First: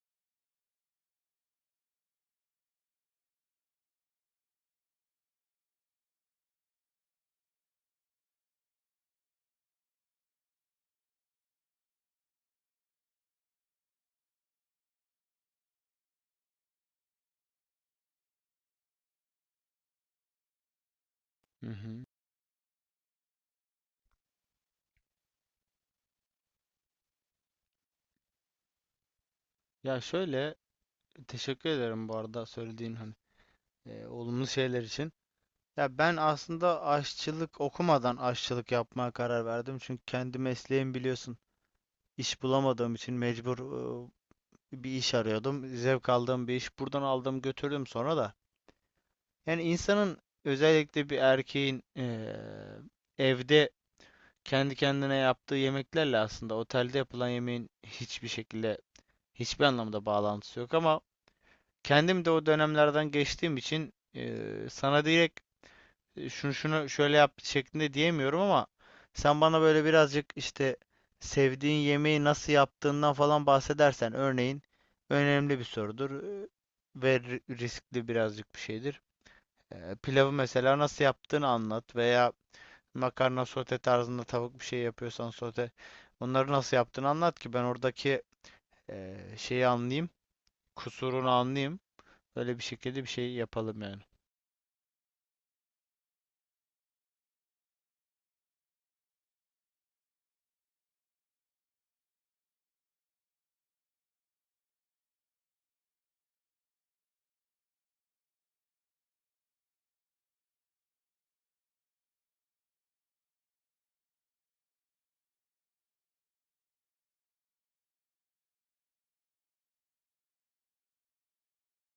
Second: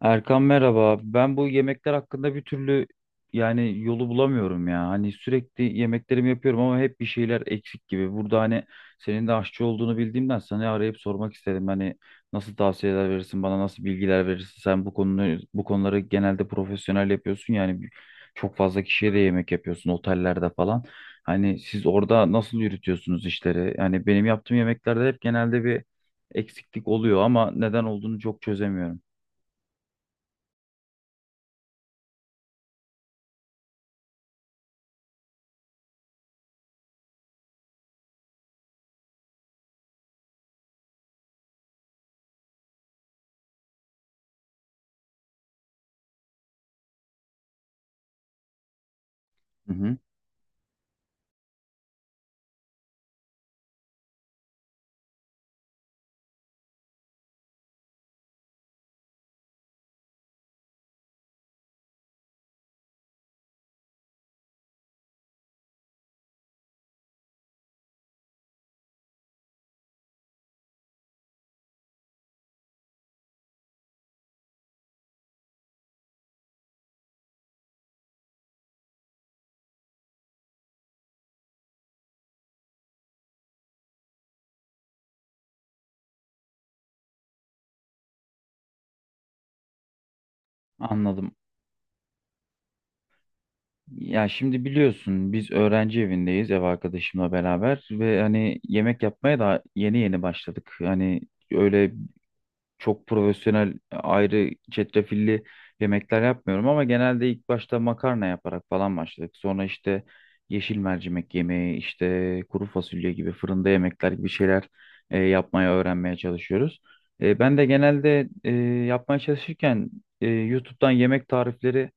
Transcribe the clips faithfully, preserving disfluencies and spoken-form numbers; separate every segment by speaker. Speaker 1: Erkan merhaba. Ben bu yemekler hakkında bir türlü yani yolu bulamıyorum ya. Hani sürekli yemeklerimi yapıyorum ama hep bir şeyler eksik gibi. Burada hani senin de aşçı olduğunu bildiğimden sana arayıp sormak istedim. Hani nasıl tavsiyeler verirsin bana, nasıl bilgiler verirsin? Sen bu konuları bu konuları genelde profesyonel yapıyorsun yani bir- çok fazla kişiye de yemek yapıyorsun otellerde falan. Hani
Speaker 2: Hı
Speaker 1: siz
Speaker 2: hı.
Speaker 1: orada nasıl yürütüyorsunuz işleri? Yani benim yaptığım yemeklerde hep genelde bir eksiklik oluyor ama neden olduğunu çok çözemiyorum.
Speaker 2: Ya şöyle, teşekkür ederim bu arada söylediğin hani e, olumlu şeyler için. Ya ben aslında aşçılık okumadan aşçılık yapmaya karar verdim. Çünkü kendi mesleğim biliyorsun, iş bulamadığım için mecbur e, bir iş arıyordum. Zevk aldığım bir iş, buradan aldım götürdüm sonra da. Yani
Speaker 1: Hı hı.
Speaker 2: insanın, özellikle bir erkeğin e, evde kendi kendine yaptığı yemeklerle aslında otelde yapılan yemeğin hiçbir şekilde, hiçbir anlamda bağlantısı yok. Ama kendim de o dönemlerden geçtiğim için eee, sana direkt e, şunu şunu şöyle yap şeklinde diyemiyorum. Ama sen bana böyle birazcık işte sevdiğin yemeği nasıl yaptığından falan bahsedersen, örneğin, önemli bir sorudur e, ve ri- riskli birazcık bir şeydir. Eee, pilavı mesela nasıl yaptığını anlat, veya makarna sote tarzında, tavuk bir şey yapıyorsan sote, onları nasıl yaptığını anlat ki ben oradaki eee, şeyi anlayayım, kusurunu
Speaker 1: Anladım.
Speaker 2: anlayayım. Böyle bir şekilde bir şey yapalım yani.
Speaker 1: Ya şimdi biliyorsun biz öğrenci evindeyiz, ev arkadaşımla beraber ve hani yemek yapmaya da yeni yeni başladık. Hani öyle çok profesyonel ayrı çetrefilli yemekler yapmıyorum ama genelde ilk başta makarna yaparak falan başladık. Sonra işte yeşil mercimek yemeği, işte kuru fasulye gibi fırında yemekler gibi şeyler e, yapmaya öğrenmeye çalışıyoruz. E, ben de genelde e, yapmaya çalışırken e, YouTube'dan yemek tarifleri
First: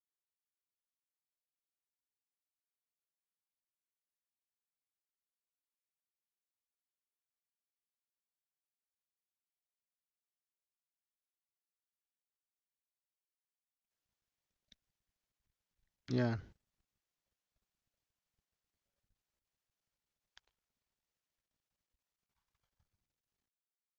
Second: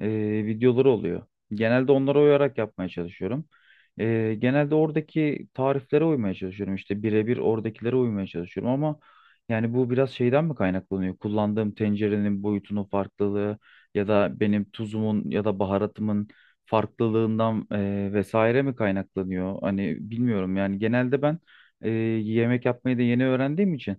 Speaker 1: e, videoları oluyor. Genelde onlara uyarak yapmaya çalışıyorum. E, genelde oradaki tariflere uymaya çalışıyorum. İşte birebir oradakilere uymaya çalışıyorum ama yani bu biraz şeyden mi kaynaklanıyor? Kullandığım tencerenin boyutunun farklılığı ya da benim tuzumun ya da baharatımın
Speaker 2: Yani.
Speaker 1: farklılığından e, vesaire mi kaynaklanıyor? Hani bilmiyorum yani genelde ben e, yemek yapmayı da yeni öğrendiğim için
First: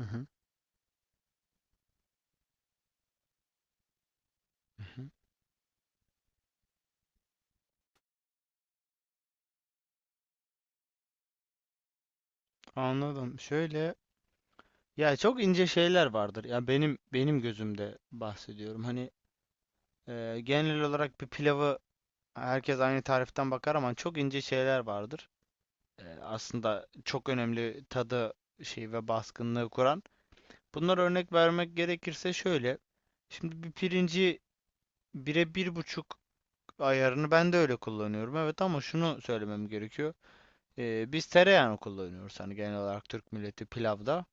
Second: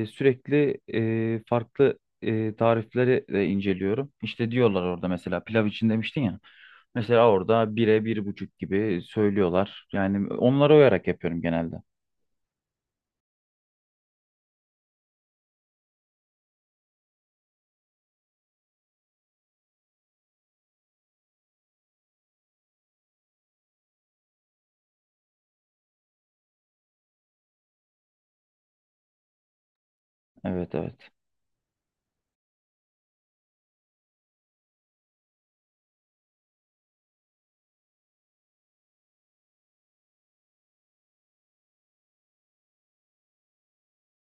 Speaker 2: Hı hı.
Speaker 1: sürekli e, farklı e, tarifleri de inceliyorum. İşte diyorlar
Speaker 2: Hı hı.
Speaker 1: orada, mesela pilav için demiştin ya. Mesela orada bire bir buçuk gibi söylüyorlar. Yani onlara uyarak yapıyorum genelde.
Speaker 2: Anladım. Şöyle, ya çok ince şeyler vardır. Ya benim benim gözümde bahsediyorum. Hani e, genel olarak bir pilavı herkes aynı tariften bakar, ama çok ince şeyler vardır. E, aslında çok önemli tadı, şey ve baskınlığı kuran.
Speaker 1: Evet,
Speaker 2: Bunlara
Speaker 1: evet.
Speaker 2: örnek vermek gerekirse şöyle. Şimdi bir pirinci, bire bir buçuk ayarını ben de öyle kullanıyorum. Evet, ama şunu söylemem gerekiyor. Ee, biz tereyağını kullanıyoruz, hani genel olarak Türk milleti pilavda.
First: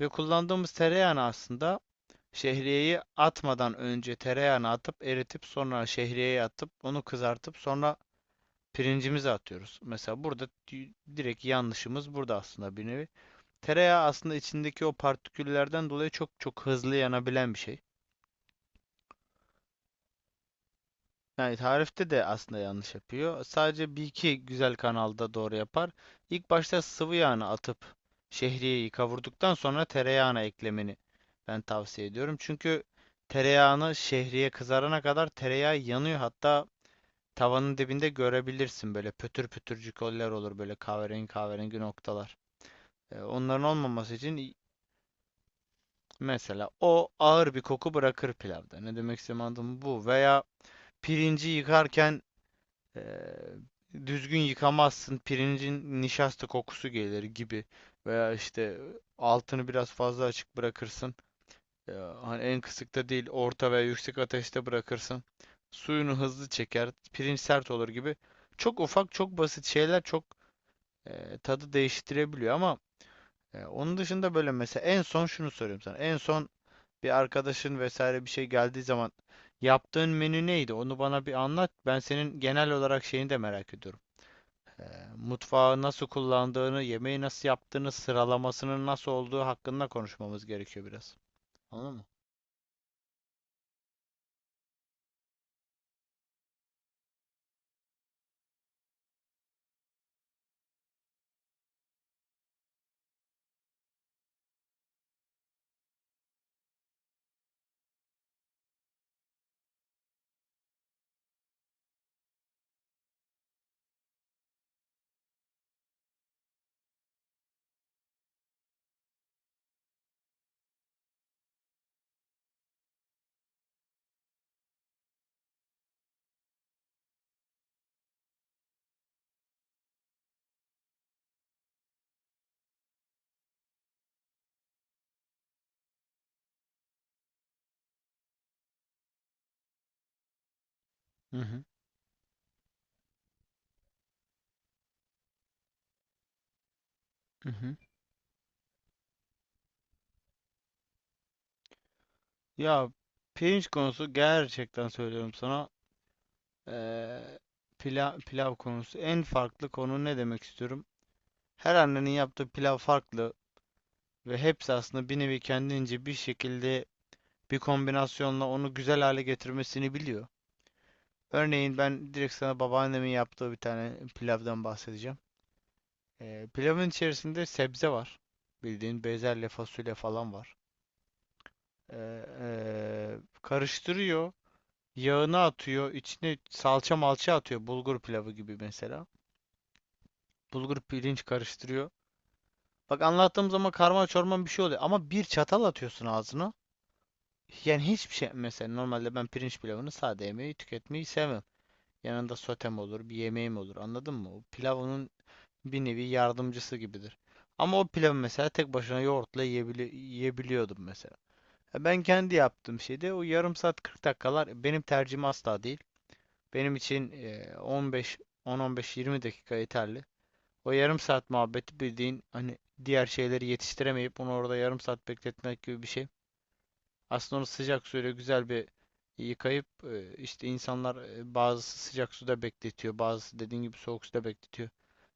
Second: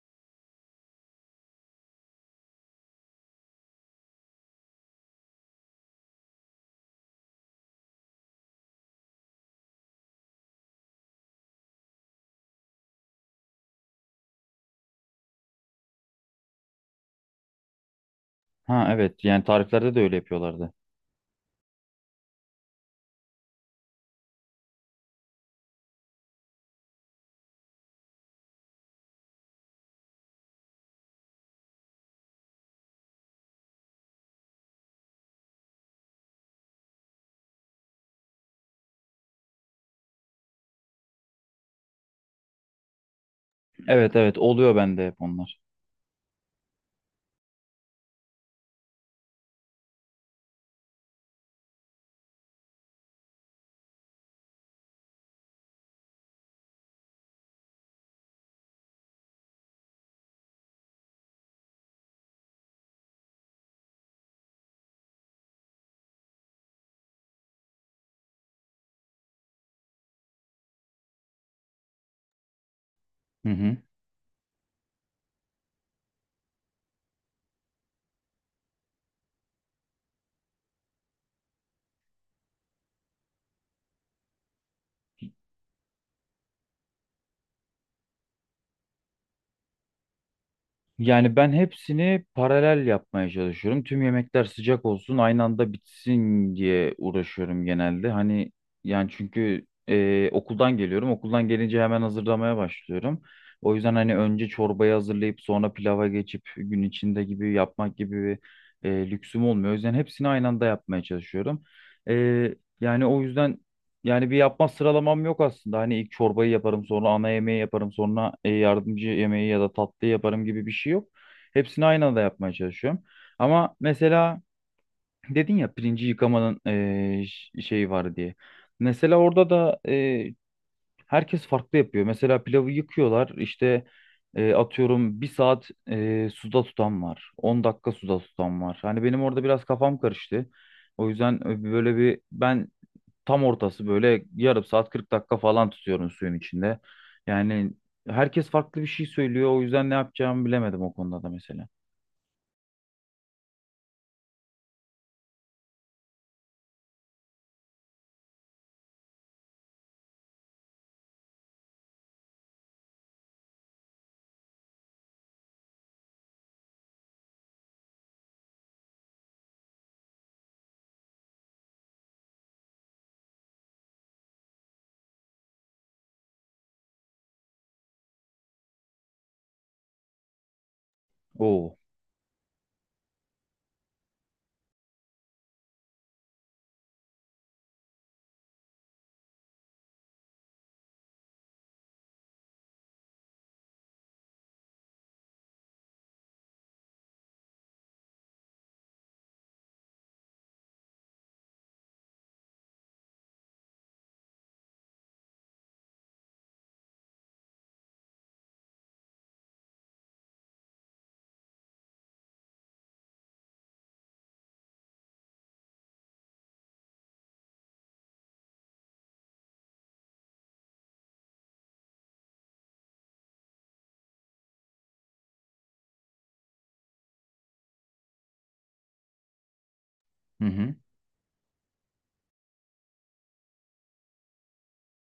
Speaker 2: Ve kullandığımız tereyağını aslında şehriyeyi atmadan önce tereyağını atıp eritip sonra şehriyeyi atıp onu kızartıp sonra pirincimizi atıyoruz. Mesela burada di- direkt yanlışımız burada aslında, bir nevi. Tereyağı aslında içindeki o partiküllerden dolayı çok çok hızlı yanabilen bir şey.
Speaker 1: Ha evet, yani tariflerde de öyle yapıyorlardı.
Speaker 2: Yani tarifte de aslında yanlış yapıyor. Sadece bir iki güzel kanalda doğru yapar. İlk başta sıvı yağını atıp şehriyeyi kavurduktan sonra tereyağına eklemeni ben tavsiye ediyorum. Çünkü tereyağını, şehriye kızarana kadar tereyağı yanıyor. Hatta tavanın dibinde görebilirsin, böyle pötür pötürcük oller olur, böyle kahverengi kahverengi noktalar. E, onların olmaması
Speaker 1: Evet,
Speaker 2: için,
Speaker 1: evet, oluyor bende hep onlar.
Speaker 2: mesela o ağır bir koku bırakır pilavda. Ne demek istediğimi anladın mı bu? Veya pirinci yıkarken Eee, düzgün yıkamazsın, pirincin nişasta kokusu gelir gibi. Veya işte altını biraz fazla açık bırakırsın. Eee, Hani en kısıkta değil, orta veya yüksek ateşte bırakırsın. Suyunu hızlı çeker, pirinç sert olur gibi. Çok ufak, çok basit şeyler çok eee, tadı değiştirebiliyor. Ama
Speaker 1: Hı
Speaker 2: eee,
Speaker 1: hı.
Speaker 2: onun dışında, böyle mesela, en son şunu soruyorum sana. En son bir arkadaşın vesaire bir şey geldiği zaman yaptığın menü neydi? Onu bana bir anlat. Ben senin genel olarak şeyini de merak ediyorum. Eee, mutfağı nasıl kullandığını, yemeği nasıl yaptığını, sıralamasının nasıl olduğu hakkında konuşmamız gerekiyor biraz.
Speaker 1: Yani ben
Speaker 2: Anladın mı?
Speaker 1: hepsini paralel yapmaya çalışıyorum. Tüm yemekler sıcak olsun, aynı anda bitsin diye uğraşıyorum genelde. Hani yani çünkü e, okuldan geliyorum. Okuldan gelince hemen hazırlamaya başlıyorum. O yüzden hani önce çorbayı hazırlayıp sonra pilava geçip gün içinde gibi yapmak gibi bir e, lüksüm olmuyor. O yüzden hepsini aynı anda yapmaya çalışıyorum. E, yani o yüzden yani bir yapma sıralamam yok aslında. Hani ilk çorbayı yaparım, sonra ana yemeği yaparım, sonra e, yardımcı yemeği ya da tatlı yaparım gibi bir şey yok. Hepsini aynı anda yapmaya çalışıyorum. Ama mesela dedin ya pirinci yıkamanın e, ş- şeyi var diye. Mesela orada da e, herkes farklı yapıyor. Mesela pilavı yıkıyorlar işte, e, atıyorum, bir saat e, suda tutan var. On dakika suda tutan var. Hani benim orada biraz kafam karıştı. O
Speaker 2: Hı
Speaker 1: yüzden
Speaker 2: hı.
Speaker 1: böyle bir ben tam ortası böyle yarım saat kırk dakika falan tutuyorum suyun içinde.
Speaker 2: Hı
Speaker 1: Yani
Speaker 2: hı.
Speaker 1: herkes farklı bir şey söylüyor. O yüzden ne yapacağımı bilemedim o konuda da mesela.
Speaker 2: Ya pirinç konusu, gerçekten söylüyorum sana. eee, pila- Pilav konusu. En farklı konu, ne demek istiyorum? Her annenin yaptığı pilav farklı ve hepsi aslında bir nevi kendince bir şekilde bir kombinasyonla onu güzel hale getirmesini biliyor. Örneğin ben direkt sana babaannemin yaptığı bir tane pilavdan bahsedeceğim. Ee, pilavın içerisinde sebze var. Bildiğin bezelye, fasulye falan var.
Speaker 1: Oo.
Speaker 2: Ee, ee, karıştırıyor. Yağını atıyor, içine salça malça atıyor. Bulgur pilavı gibi mesela. Bulgur pirinç karıştırıyor. Bak, anlattığım zaman karma çorman bir şey oluyor. Ama bir çatal atıyorsun ağzına. Yani hiçbir şey. Mesela normalde ben pirinç pilavını sade, yemeği tüketmeyi sevmem. Yanında sotem olur, bir yemeğim olur. Anladın mı? O pilav onun bir nevi yardımcısı gibidir. Ama o pilavı mesela tek başına yoğurtla yiyebili yiyebiliyordum mesela. E Ben kendi yaptığım şeyde o yarım saat, kırk dakikalar benim tercihim asla değil. Benim için e, on beş, on on beş-yirmi dakika yeterli. O yarım saat muhabbeti bildiğin hani diğer şeyleri yetiştiremeyip onu orada yarım saat bekletmek gibi bir şey. Aslında onu sıcak suyla güzel bir e, yıkayıp e,
Speaker 1: Hı
Speaker 2: işte
Speaker 1: hı.
Speaker 2: insanlar e, bazısı sıcak suda bekletiyor, bazısı dediğin gibi soğuk suda bekletiyor.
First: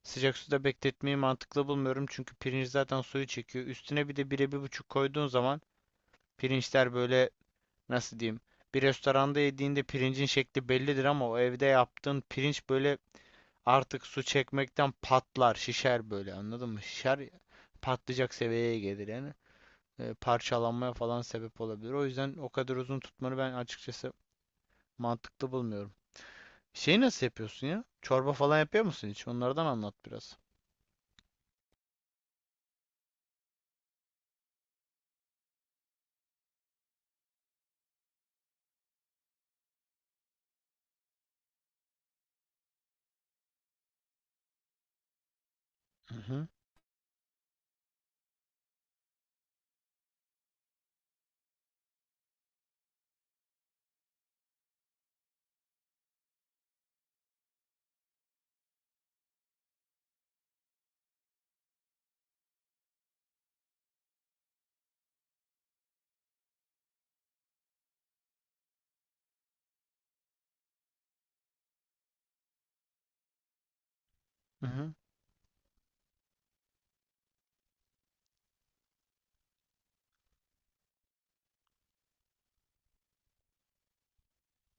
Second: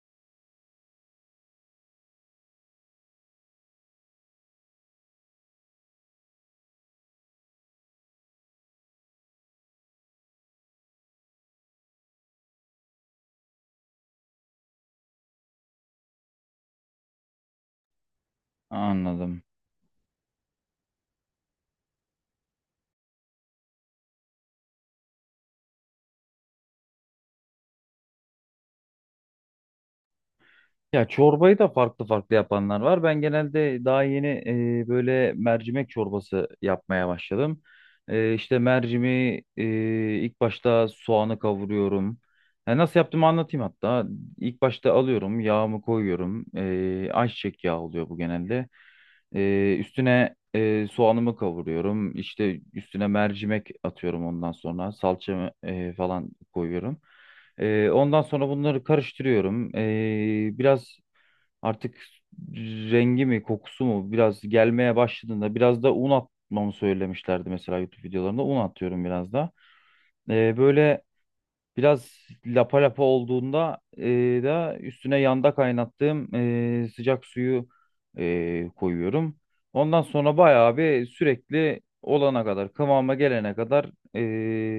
Speaker 2: Sıcak suda bekletmeyi mantıklı bulmuyorum, çünkü pirinç zaten suyu çekiyor. Üstüne bir de bire bir buçuk koyduğun zaman pirinçler böyle, nasıl diyeyim? Bir restoranda yediğinde pirincin şekli bellidir, ama o evde yaptığın pirinç böyle artık su çekmekten patlar, şişer böyle, anladın mı? Şişer, patlayacak seviyeye gelir yani,
Speaker 1: Anladım.
Speaker 2: e, parçalanmaya falan sebep olabilir. O yüzden o kadar uzun tutmanı ben açıkçası mantıklı bulmuyorum. Şeyi nasıl yapıyorsun ya? Çorba falan yapıyor musun hiç? Onlardan anlat biraz.
Speaker 1: Ya çorbayı da farklı farklı yapanlar var. Ben genelde daha yeni e, böyle mercimek çorbası yapmaya başladım. E, işte mercimi e, ilk başta soğanı kavuruyorum. E, nasıl yaptığımı anlatayım hatta. İlk başta alıyorum, yağımı
Speaker 2: Hı
Speaker 1: koyuyorum.
Speaker 2: hı,
Speaker 1: E, ayçiçek yağı oluyor bu genelde. E, üstüne e, soğanımı kavuruyorum. İşte üstüne mercimek atıyorum ondan sonra. Salçamı e, falan koyuyorum. Ee, ondan sonra bunları karıştırıyorum. Ee, biraz artık rengi mi kokusu mu biraz gelmeye başladığında biraz da un atmamı söylemişlerdi, mesela YouTube videolarında. Un atıyorum biraz da. Ee, böyle biraz lapa lapa olduğunda e,
Speaker 2: hı
Speaker 1: da
Speaker 2: hı.
Speaker 1: üstüne yanda kaynattığım e, sıcak suyu e, koyuyorum. Ondan sonra bayağı bir, sürekli olana kadar, kıvama gelene kadar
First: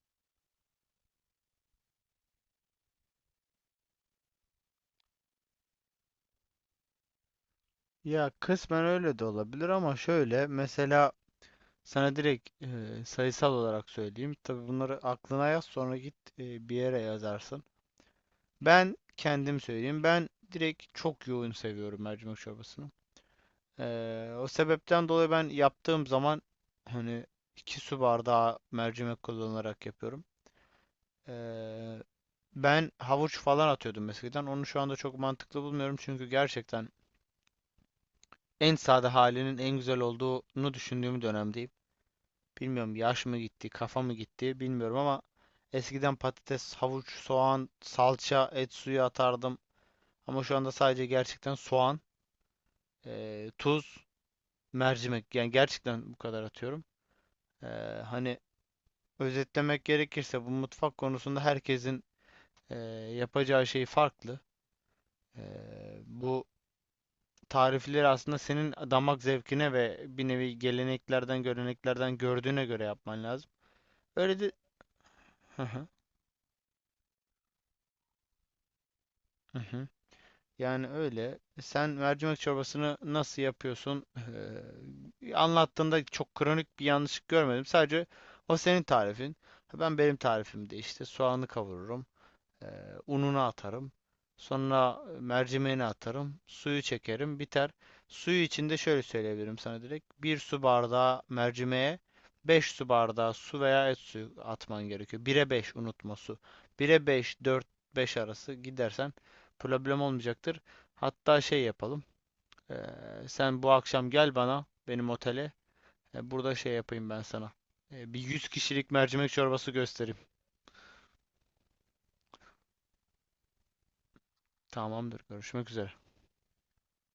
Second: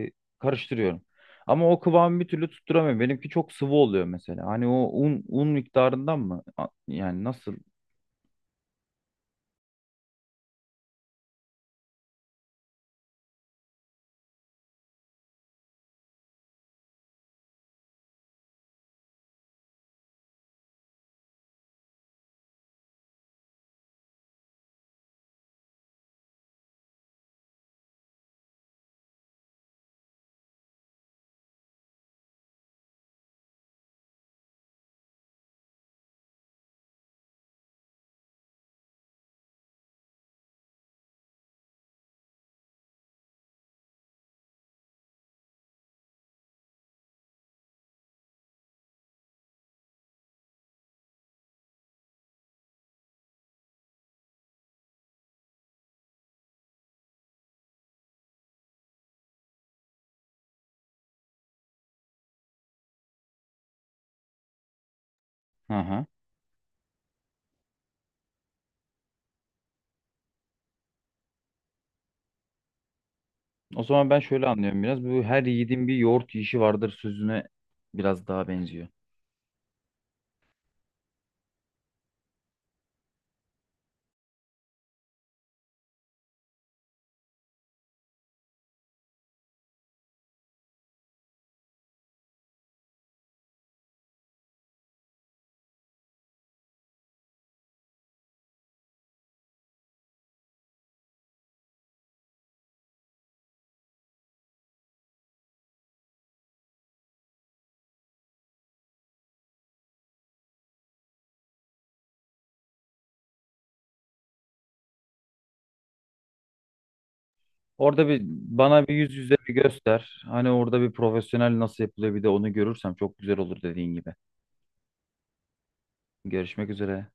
Speaker 1: e, karıştırıyorum. Ama o kıvamı bir türlü tutturamıyorum. Benimki çok sıvı oluyor mesela. Hani o un un miktarından mı? A- Yani nasıl?
Speaker 2: Ya kısmen öyle de olabilir, ama şöyle mesela, sana direkt e, sayısal olarak söyleyeyim. Tabii bunları aklına yaz, sonra git e, bir yere yazarsın. Ben kendim söyleyeyim. Ben direkt çok yoğun seviyorum mercimek çorbasını. Ee, o sebepten dolayı ben yaptığım zaman, hani, iki su bardağı mercimek kullanarak yapıyorum. Ee, Ben havuç falan atıyordum eskiden. Onu şu anda çok mantıklı bulmuyorum, çünkü gerçekten en sade halinin en güzel olduğunu düşündüğüm dönemdeyim. Bilmiyorum, yaş mı gitti, kafa mı gitti bilmiyorum, ama eskiden patates, havuç, soğan, salça, et suyu atardım. Ama şu anda sadece gerçekten soğan, e, tuz, mercimek, yani gerçekten bu kadar atıyorum. Ee, Hani, özetlemek gerekirse, bu mutfak konusunda herkesin eee, yapacağı şey farklı. Eee,
Speaker 1: Hı hı.
Speaker 2: bu tarifleri aslında senin damak zevkine ve bir nevi geleneklerden, göreneklerden gördüğüne göre yapman lazım.
Speaker 1: O zaman ben
Speaker 2: Öyle
Speaker 1: şöyle
Speaker 2: de...
Speaker 1: anlıyorum biraz. Bu, her
Speaker 2: Hı hı,
Speaker 1: yiğidin bir yoğurt yiyişi vardır sözüne biraz daha benziyor.
Speaker 2: hı hı. Yani öyle. Sen mercimek çorbasını nasıl yapıyorsun? Eee, anlattığında çok kronik bir yanlışlık görmedim. Sadece o senin tarifin. Ben benim tarifimde işte soğanı kavururum. Eee, Ununu atarım. Sonra mercimeğini atarım. Suyu çekerim. Biter. Suyu içinde şöyle söyleyebilirim sana direkt. Bir su bardağı mercimeğe beş su bardağı su veya et suyu atman gerekiyor. Bire beş, unutma, su. Bire beş, dört beş arası gidersen problem olmayacaktır. Hatta şey yapalım. Eee, Sen bu akşam gel bana, benim otele. E, burada şey yapayım ben sana.
Speaker 1: Orada
Speaker 2: E, bir
Speaker 1: bir
Speaker 2: yüz
Speaker 1: bana
Speaker 2: kişilik
Speaker 1: bir yüz
Speaker 2: mercimek
Speaker 1: yüze bir
Speaker 2: çorbası göstereyim.
Speaker 1: göster. Hani orada bir profesyonel nasıl yapılıyor, bir de onu görürsem çok güzel olur, dediğin gibi.
Speaker 2: Tamamdır. Görüşmek üzere.
Speaker 1: Görüşmek üzere.